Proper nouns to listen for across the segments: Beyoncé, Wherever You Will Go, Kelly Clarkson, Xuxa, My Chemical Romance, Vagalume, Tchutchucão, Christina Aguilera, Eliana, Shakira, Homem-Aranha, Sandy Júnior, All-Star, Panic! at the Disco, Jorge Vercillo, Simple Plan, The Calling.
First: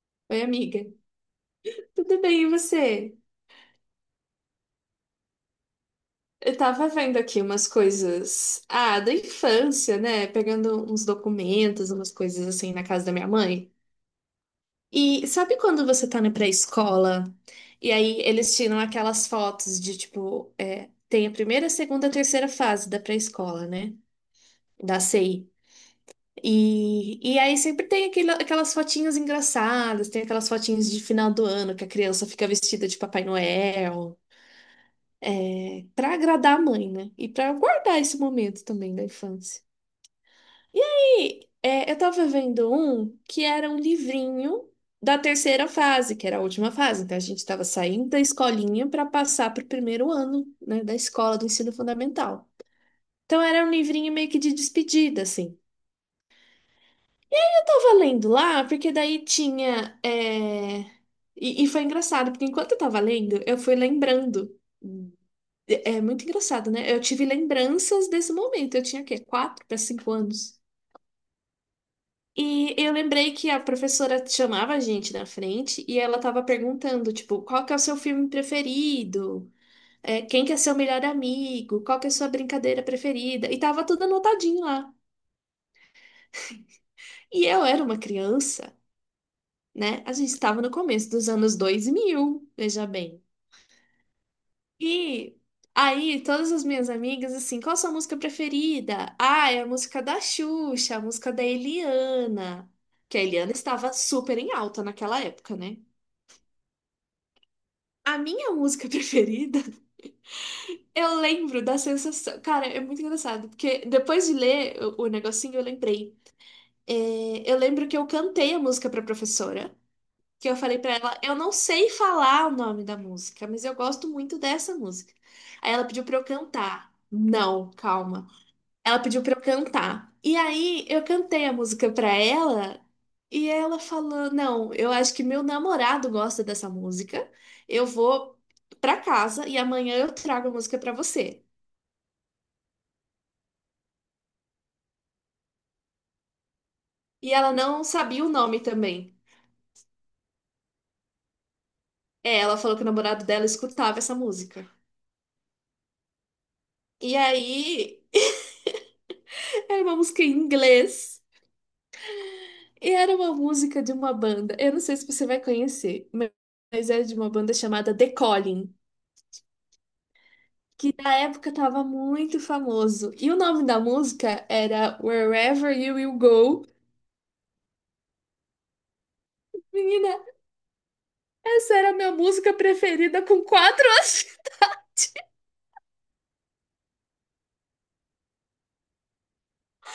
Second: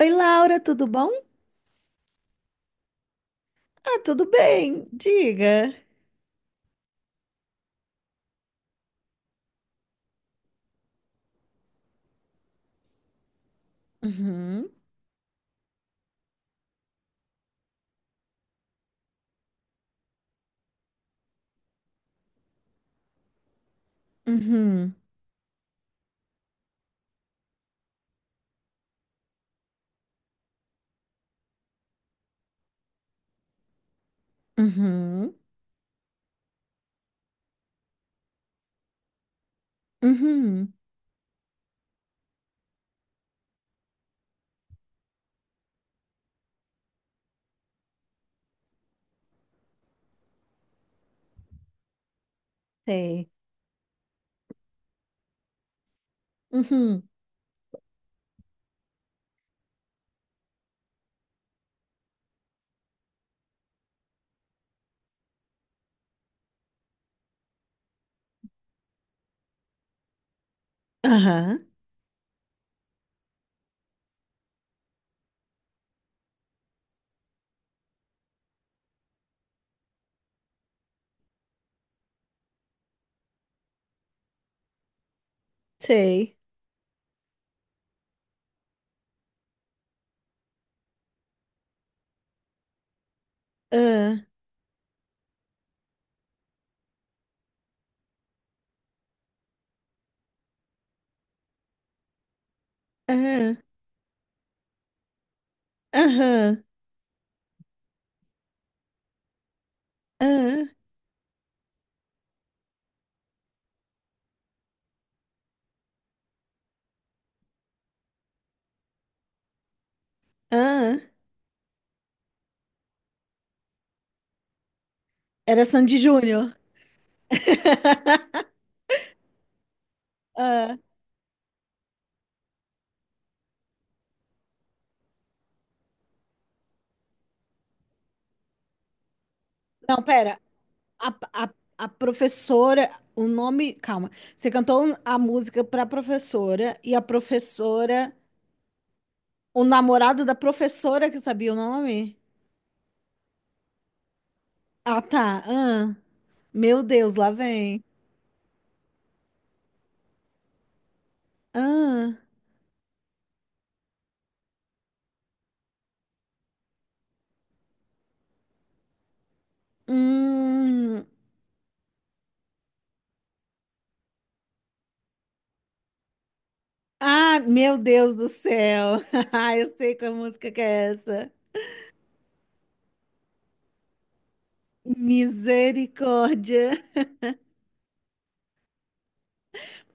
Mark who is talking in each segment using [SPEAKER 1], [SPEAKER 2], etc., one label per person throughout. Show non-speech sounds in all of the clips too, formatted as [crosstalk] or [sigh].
[SPEAKER 1] Oi,
[SPEAKER 2] Oi,
[SPEAKER 1] Laura,
[SPEAKER 2] amiga.
[SPEAKER 1] tudo bom?
[SPEAKER 2] Tudo bem, e você?
[SPEAKER 1] Ah, tudo bem, diga.
[SPEAKER 2] Eu tava vendo aqui umas coisas, ah, da infância, né? Pegando uns documentos, umas coisas assim na casa da minha mãe.
[SPEAKER 1] Uhum,
[SPEAKER 2] E sabe quando você tá na pré-escola e aí eles tiram aquelas fotos de tipo, tem a primeira, a segunda, a terceira fase da pré-escola, né?
[SPEAKER 1] uhum,
[SPEAKER 2] Da CI. E aí sempre tem aquelas fotinhas engraçadas, tem aquelas fotinhas de final do ano que a criança fica vestida de Papai Noel.
[SPEAKER 1] uhum,
[SPEAKER 2] para agradar a mãe, né? E para guardar esse momento também da infância.
[SPEAKER 1] uhum,
[SPEAKER 2] Eu tava vendo um que era um livrinho da terceira fase, que era a última fase. Então a gente estava saindo da escolinha para passar para o primeiro ano, né, da escola do ensino fundamental.
[SPEAKER 1] sei.
[SPEAKER 2] Então era um livrinho meio que de despedida, assim.
[SPEAKER 1] Uhum,
[SPEAKER 2] Eu tava lendo lá, porque daí tinha. E foi engraçado, porque enquanto eu tava lendo, eu fui lembrando. É muito engraçado, né? Eu tive lembranças desse momento. Eu tinha o quê? 4 para 5 anos.
[SPEAKER 1] aham,
[SPEAKER 2] E eu lembrei que a professora chamava a gente na frente e ela tava perguntando, tipo, qual que é o seu filme preferido? Quem que é seu melhor amigo? Qual que é a sua brincadeira preferida? E tava tudo anotadinho lá.
[SPEAKER 1] sei.
[SPEAKER 2] E eu era uma criança, né? A gente estava no começo dos anos 2000, veja bem.
[SPEAKER 1] Ah,
[SPEAKER 2] E aí, todas as minhas amigas, assim, qual a sua música preferida? Ah, é a música da Xuxa, a música da Eliana. Que a Eliana
[SPEAKER 1] ah,
[SPEAKER 2] estava super em alta naquela época, né?
[SPEAKER 1] aham,
[SPEAKER 2] A minha música [laughs] preferida,
[SPEAKER 1] ah,
[SPEAKER 2] eu lembro da sensação. Cara, é muito engraçado, porque depois de ler o negocinho, eu lembrei. Eu lembro que eu cantei a música pra professora, que eu falei pra
[SPEAKER 1] ah.
[SPEAKER 2] ela, eu não sei falar o nome da música, mas eu gosto muito dessa música.
[SPEAKER 1] Era
[SPEAKER 2] Aí ela
[SPEAKER 1] Sandy
[SPEAKER 2] pediu pra eu
[SPEAKER 1] Júnior.
[SPEAKER 2] cantar. Não, calma.
[SPEAKER 1] [laughs]
[SPEAKER 2] Ela pediu pra eu cantar. E
[SPEAKER 1] Ah,
[SPEAKER 2] aí eu cantei a música pra ela e ela falou: "Não, eu acho que meu namorado gosta dessa música. Eu vou pra casa e amanhã
[SPEAKER 1] não,
[SPEAKER 2] eu
[SPEAKER 1] pera.
[SPEAKER 2] trago a música pra
[SPEAKER 1] A,
[SPEAKER 2] você".
[SPEAKER 1] a, a professora, o nome. Calma. Você cantou a música pra professora e a
[SPEAKER 2] E ela não
[SPEAKER 1] professora.
[SPEAKER 2] sabia o nome também.
[SPEAKER 1] O namorado da professora que sabia o nome?
[SPEAKER 2] Ela falou que o namorado dela escutava essa música.
[SPEAKER 1] Ah, tá. Ah, meu Deus,
[SPEAKER 2] E
[SPEAKER 1] lá vem.
[SPEAKER 2] aí [laughs] era uma música em inglês
[SPEAKER 1] Ah,
[SPEAKER 2] e era uma música de uma banda. Eu não sei se você vai conhecer, mas é de uma banda chamada The Calling, que
[SPEAKER 1] hum.
[SPEAKER 2] na época tava muito famoso. E o nome da música era Wherever You Will Go.
[SPEAKER 1] Ah, meu Deus do céu. [laughs] Ah, eu sei qual
[SPEAKER 2] Menina,
[SPEAKER 1] música que é essa.
[SPEAKER 2] essa era a minha música preferida com 4 anos. [laughs]
[SPEAKER 1] Misericórdia.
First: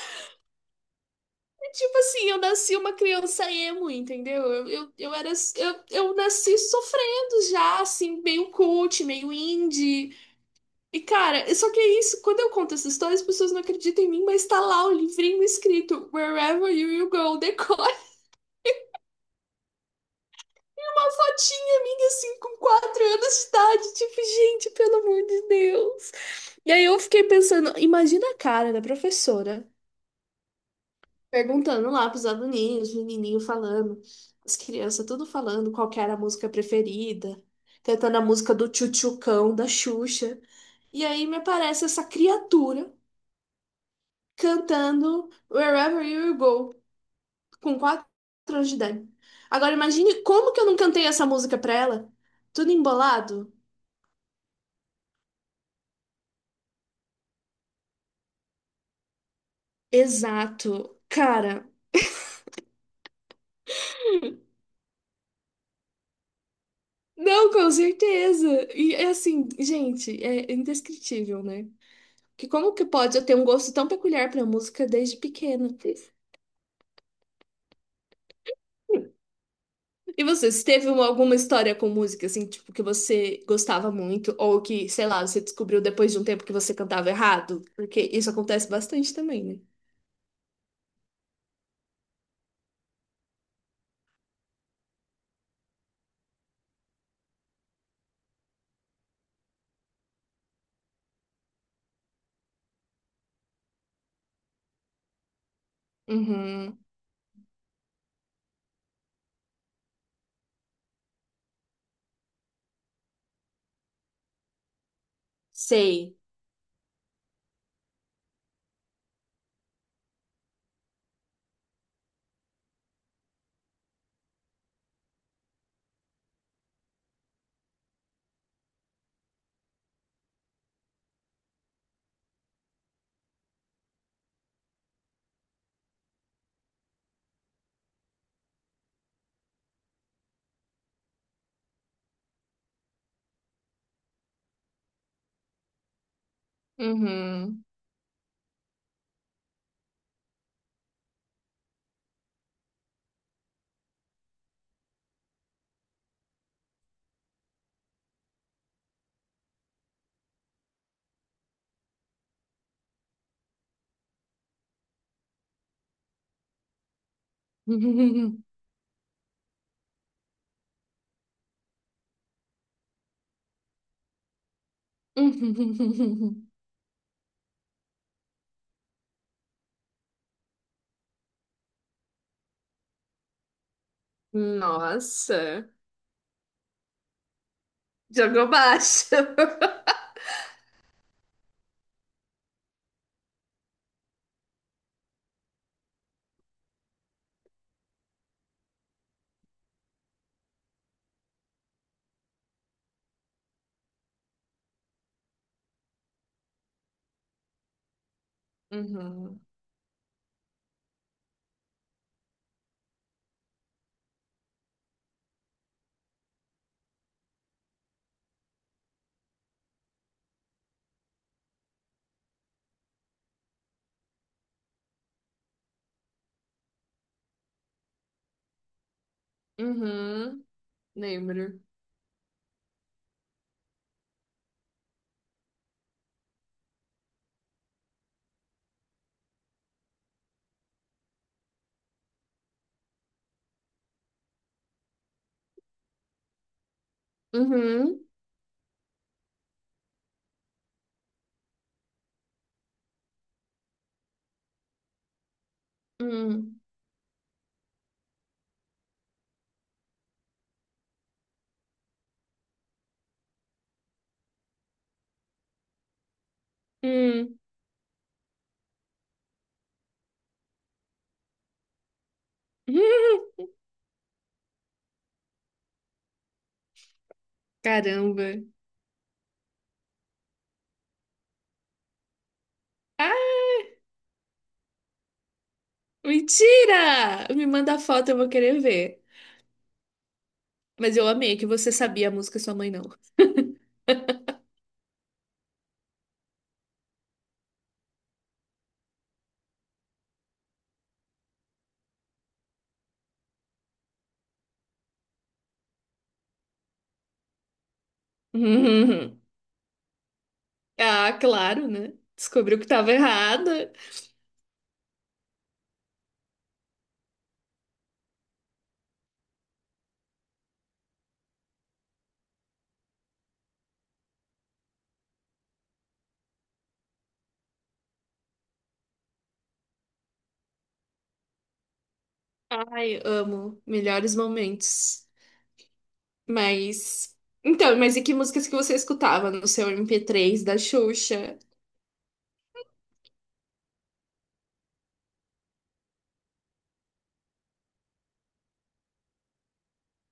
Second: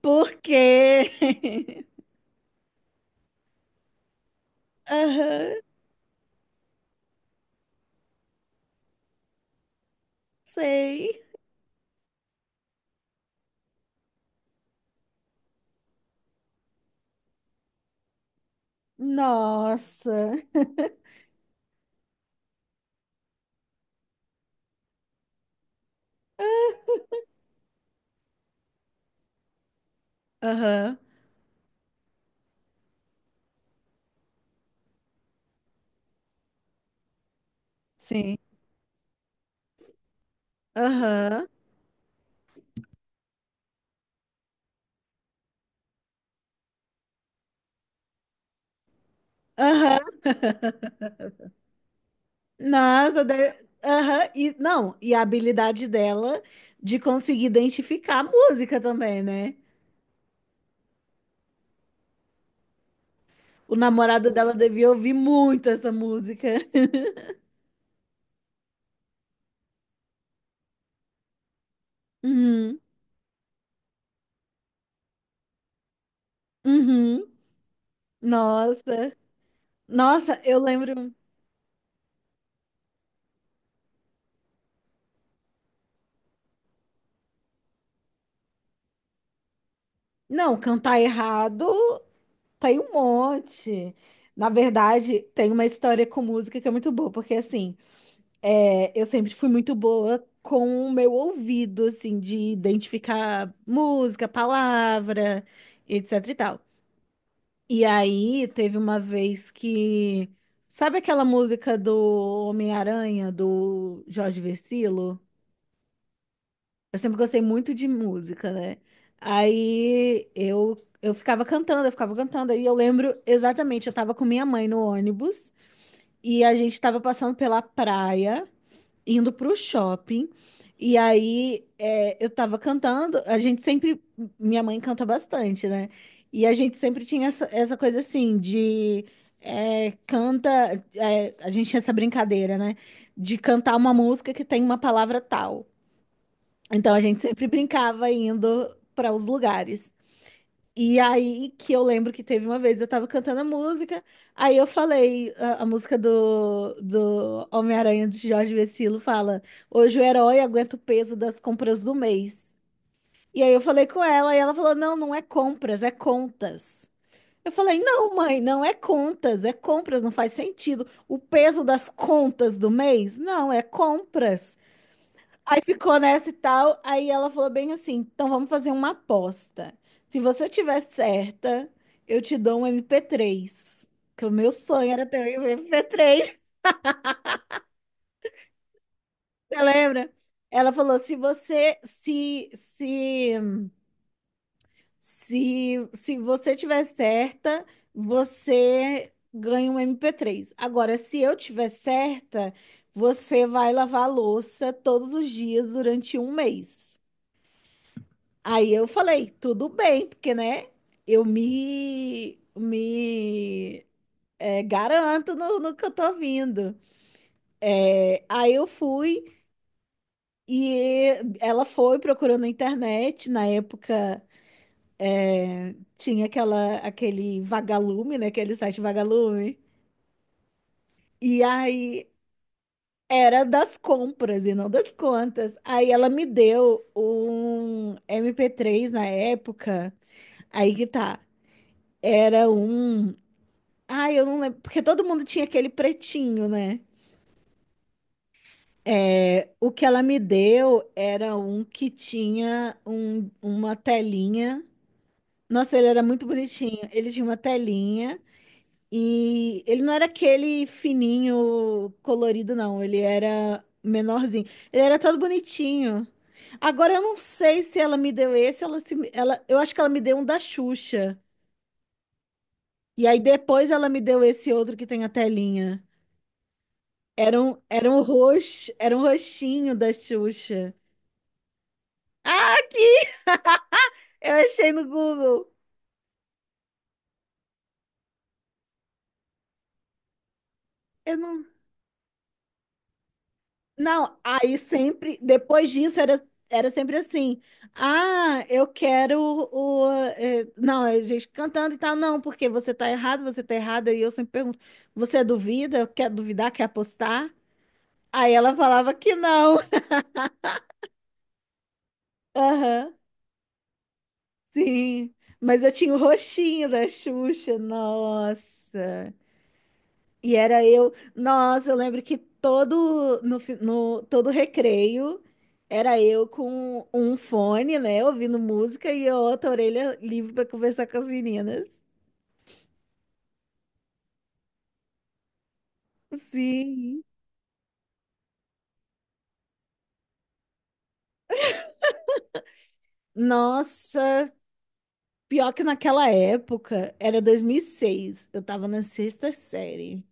[SPEAKER 1] Por quê?
[SPEAKER 2] Tipo assim, eu nasci uma criança emo, entendeu? Eu,
[SPEAKER 1] [laughs]
[SPEAKER 2] eu, eu era,
[SPEAKER 1] Aham,
[SPEAKER 2] eu nasci sofrendo já, assim, meio cult, meio indie. E
[SPEAKER 1] sei.
[SPEAKER 2] cara, só que é isso, quando eu conto essa história, as pessoas não acreditam em mim, mas tá lá o livrinho escrito Wherever You Will Go, decora.
[SPEAKER 1] Nossa.
[SPEAKER 2] Uma fotinha minha, assim, com 4 anos de idade. Tipo, gente, pelo amor de Deus. E aí eu fiquei pensando, imagina a cara da professora
[SPEAKER 1] Aham,
[SPEAKER 2] perguntando lá pros aluninhos, os menininhos falando, as crianças tudo falando qual que era a música preferida, cantando a
[SPEAKER 1] sim.
[SPEAKER 2] música do Tchutchucão, da Xuxa. E aí me
[SPEAKER 1] Aham,
[SPEAKER 2] aparece essa criatura cantando Wherever You Go, com 4 anos de idade. Agora
[SPEAKER 1] aham.
[SPEAKER 2] imagine como que eu não cantei essa
[SPEAKER 1] [laughs]
[SPEAKER 2] música pra ela, tudo
[SPEAKER 1] Nossa,
[SPEAKER 2] embolado.
[SPEAKER 1] aham, E, não, e a habilidade dela de conseguir identificar a música também, né?
[SPEAKER 2] Exato. Cara,
[SPEAKER 1] O namorado dela devia ouvir muito essa música. [laughs]
[SPEAKER 2] não, com certeza. E é assim, gente, é indescritível, né? Que como
[SPEAKER 1] Uhum.
[SPEAKER 2] que pode eu ter um gosto tão peculiar pra música desde pequena?
[SPEAKER 1] Uhum. Nossa.
[SPEAKER 2] E
[SPEAKER 1] Nossa,
[SPEAKER 2] você,
[SPEAKER 1] eu
[SPEAKER 2] se teve
[SPEAKER 1] lembro.
[SPEAKER 2] alguma história com música, assim, tipo, que você gostava muito, ou que, sei lá, você descobriu depois de um tempo que você cantava errado? Porque isso acontece bastante também, né?
[SPEAKER 1] Não, cantar errado tem um monte. Na verdade, tem uma história com música que é muito boa, porque assim, eu sempre fui muito boa com o meu ouvido, assim, de identificar música, palavra, etc e tal.
[SPEAKER 2] Uhum.
[SPEAKER 1] E aí teve uma vez que. Sabe aquela música do Homem-Aranha, do Jorge Vercillo?
[SPEAKER 2] Sei.
[SPEAKER 1] Eu sempre gostei muito de música, né? Aí eu ficava cantando. Aí eu lembro exatamente, eu tava com minha mãe no ônibus e a gente tava passando pela praia indo pro shopping. E aí eu tava cantando, a gente sempre, minha mãe canta bastante, né? E a gente sempre tinha essa coisa assim de canta, a gente tinha essa brincadeira, né? De cantar uma música que tem uma palavra tal. Então a gente sempre
[SPEAKER 2] Uhum.
[SPEAKER 1] brincava indo para os lugares. E aí que eu lembro que teve uma vez, eu tava cantando a música, aí eu falei a música do Homem-Aranha de Jorge Vecilo, fala: hoje o herói aguenta o peso das compras do mês. E aí eu falei com ela, e ela falou: não, não é compras, é contas. Eu falei: não, mãe,
[SPEAKER 2] [laughs]
[SPEAKER 1] não é contas, é compras, não faz sentido. O peso das contas do mês? Não, é compras. Aí ficou nessa e tal. Aí ela falou bem assim: então vamos fazer uma aposta. Se você tiver certa, eu te dou um mp três. Que o meu sonho era ter um
[SPEAKER 2] Nossa.
[SPEAKER 1] mp três. [laughs]
[SPEAKER 2] Jogou baixo. [laughs]
[SPEAKER 1] Você lembra? Ela falou: se você, se você tiver certa, você ganha um mp três. Agora, se eu tiver certa, você vai lavar a louça todos os dias durante um mês. Aí eu falei,
[SPEAKER 2] Uhum.
[SPEAKER 1] tudo bem, porque, né, eu me garanto no que eu tô vindo. Aí eu fui e ela foi procurando na internet. Na época tinha aquele Vagalume, né, aquele site Vagalume.
[SPEAKER 2] Uhum,
[SPEAKER 1] E
[SPEAKER 2] lembro.
[SPEAKER 1] aí era das compras e não das contas. Aí ela me deu um mp três na época. Aí que tá, era um. Ai, eu não lembro, porque todo mundo tinha aquele pretinho, né?
[SPEAKER 2] Uhum,
[SPEAKER 1] O que ela me deu era um que tinha uma telinha. Nossa, ele era muito
[SPEAKER 2] hum,
[SPEAKER 1] bonitinho. Ele tinha uma telinha e ele não era aquele fininho colorido, não. Ele era menorzinho. Ele era todo bonitinho. Agora eu não
[SPEAKER 2] hum,
[SPEAKER 1] sei se ela me deu esse, ela se, ela, eu acho que ela me deu um da Xuxa.
[SPEAKER 2] [laughs]
[SPEAKER 1] E aí depois ela me deu esse outro que tem a telinha. Era um
[SPEAKER 2] Caramba.
[SPEAKER 1] roxo, era um roxinho da Xuxa. Ah, aqui!
[SPEAKER 2] Ah,
[SPEAKER 1] Eu achei no Google.
[SPEAKER 2] mentira! Me manda a foto, eu vou querer ver. Mas eu
[SPEAKER 1] Eu
[SPEAKER 2] amei
[SPEAKER 1] não.
[SPEAKER 2] que você sabia a música e sua mãe não. [laughs]
[SPEAKER 1] Não, aí sempre, depois disso, era sempre assim. Ah, eu quero não, a gente cantando e tal. Não, porque você tá errado, você tá errada. E eu sempre pergunto: você duvida? Quer duvidar? Quer apostar? Aí ela falava que não.
[SPEAKER 2] Ah, claro, né?
[SPEAKER 1] [laughs]
[SPEAKER 2] Descobriu que
[SPEAKER 1] Aham,
[SPEAKER 2] tava errada.
[SPEAKER 1] sim. Mas eu tinha o roxinho da Xuxa. Nossa. E era eu, nossa, eu lembro que todo no, fi- no- todo recreio era eu com um fone, né, ouvindo música e a outra orelha livre para conversar com as meninas.
[SPEAKER 2] Ai, amo. Melhores momentos.
[SPEAKER 1] Sim.
[SPEAKER 2] Mas. Então, mas e que músicas que você escutava no seu MP3 da Xuxa?
[SPEAKER 1] Nossa, pior que naquela época, era 2006, eu tava na sexta série.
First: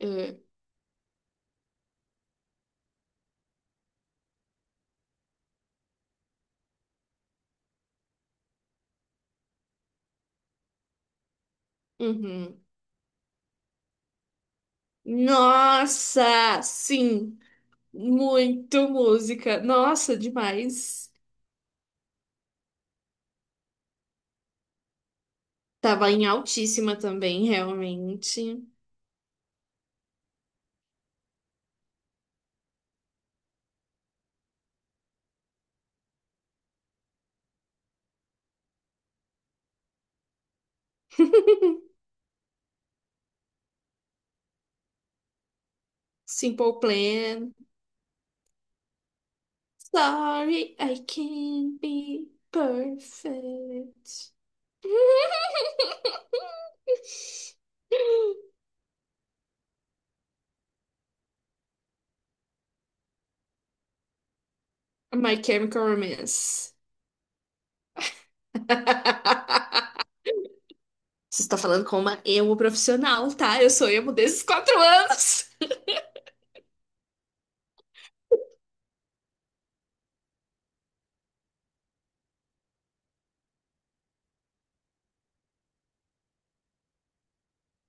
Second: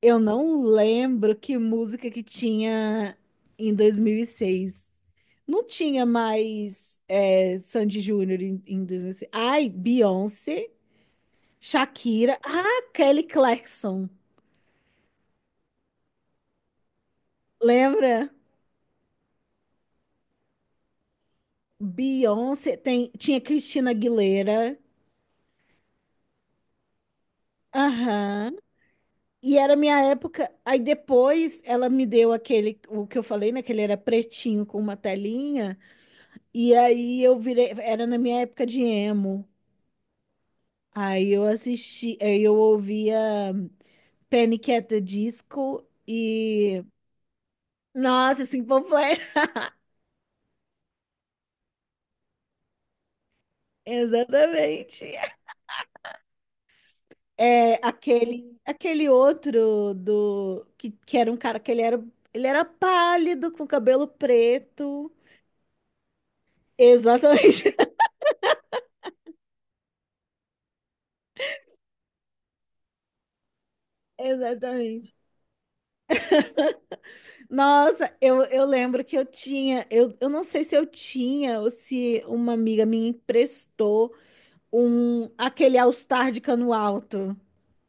[SPEAKER 1] Eu
[SPEAKER 2] Ah,
[SPEAKER 1] não lembro que música que tinha em 2006. Não tinha mais Sandy Júnior em 2006. Ai, Beyoncé. Shakira.
[SPEAKER 2] uhum.
[SPEAKER 1] Ah, Kelly Clarkson.
[SPEAKER 2] Nossa, sim.
[SPEAKER 1] Lembra?
[SPEAKER 2] Muito música. Nossa, demais.
[SPEAKER 1] Beyoncé. Tinha Christina Aguilera.
[SPEAKER 2] Tava em altíssima também,
[SPEAKER 1] Aham.
[SPEAKER 2] realmente.
[SPEAKER 1] E era minha época. Aí depois ela me deu aquele, o que eu falei, né? Que ele era pretinho com uma telinha. E aí eu virei. Era na minha época de emo. Aí eu ouvia Panic! At the Disco e.
[SPEAKER 2] Simple Plan.
[SPEAKER 1] Nossa, Simple Plan.
[SPEAKER 2] Sorry, I can't be
[SPEAKER 1] [laughs]
[SPEAKER 2] perfect.
[SPEAKER 1] Exatamente. É,
[SPEAKER 2] [laughs]
[SPEAKER 1] aquele outro do que era um cara que ele era pálido, com cabelo preto.
[SPEAKER 2] My Chemical Romance.
[SPEAKER 1] Exatamente,
[SPEAKER 2] [laughs] Você está falando com uma emo profissional, tá? Eu sou emo
[SPEAKER 1] [laughs]
[SPEAKER 2] desses quatro
[SPEAKER 1] exatamente.
[SPEAKER 2] anos.
[SPEAKER 1] Nossa, eu lembro que eu tinha, eu não sei se eu tinha ou se uma amiga minha emprestou um aquele All-Star de cano alto.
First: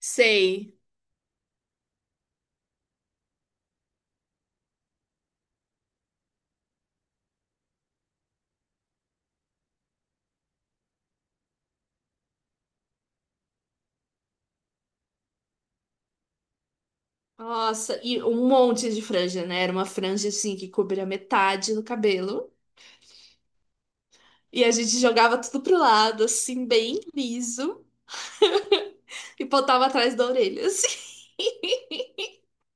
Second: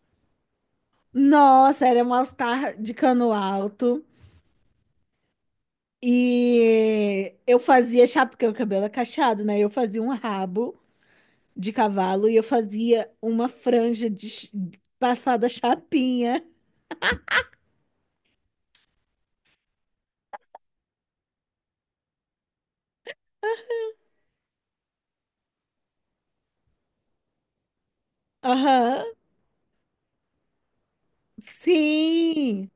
[SPEAKER 2] Sei.
[SPEAKER 1] Nossa, era um All-Star de cano alto. E eu fazia chapéu, porque o cabelo é cacheado, né? Eu fazia um rabo de cavalo e eu fazia uma franja de passada chapinha.
[SPEAKER 2] Nossa, e um monte de franja, né? Era uma franja assim que cobria metade do cabelo. E a gente jogava tudo pro lado, assim, bem liso, [laughs]
[SPEAKER 1] Aham,
[SPEAKER 2] e botava atrás da orelha, assim. [laughs]
[SPEAKER 1] sim.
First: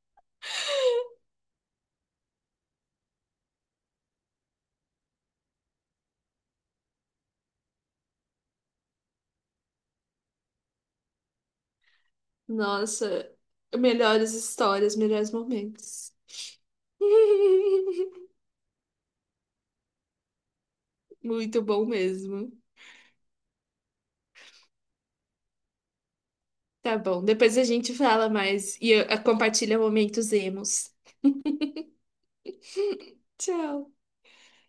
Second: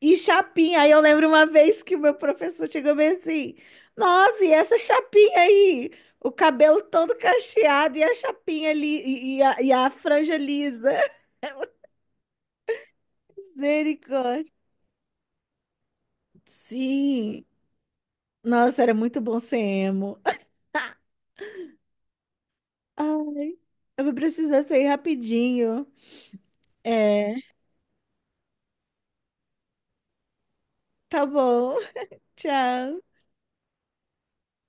[SPEAKER 1] E chapinha, aí eu lembro uma vez que o meu professor chegou bem assim, nossa, e essa chapinha aí? O cabelo todo cacheado e a chapinha ali, e a franja lisa. [laughs]
[SPEAKER 2] Nossa, melhores
[SPEAKER 1] Misericórdia.
[SPEAKER 2] histórias, melhores momentos.
[SPEAKER 1] Sim.
[SPEAKER 2] [laughs]
[SPEAKER 1] Nossa, era muito bom ser emo. [laughs]
[SPEAKER 2] Muito bom mesmo.
[SPEAKER 1] Ai, eu vou precisar sair rapidinho.
[SPEAKER 2] Tá bom,
[SPEAKER 1] É,
[SPEAKER 2] depois a gente fala mais e compartilha momentos emos.
[SPEAKER 1] tá bom. Tchau.
[SPEAKER 2] Tchau.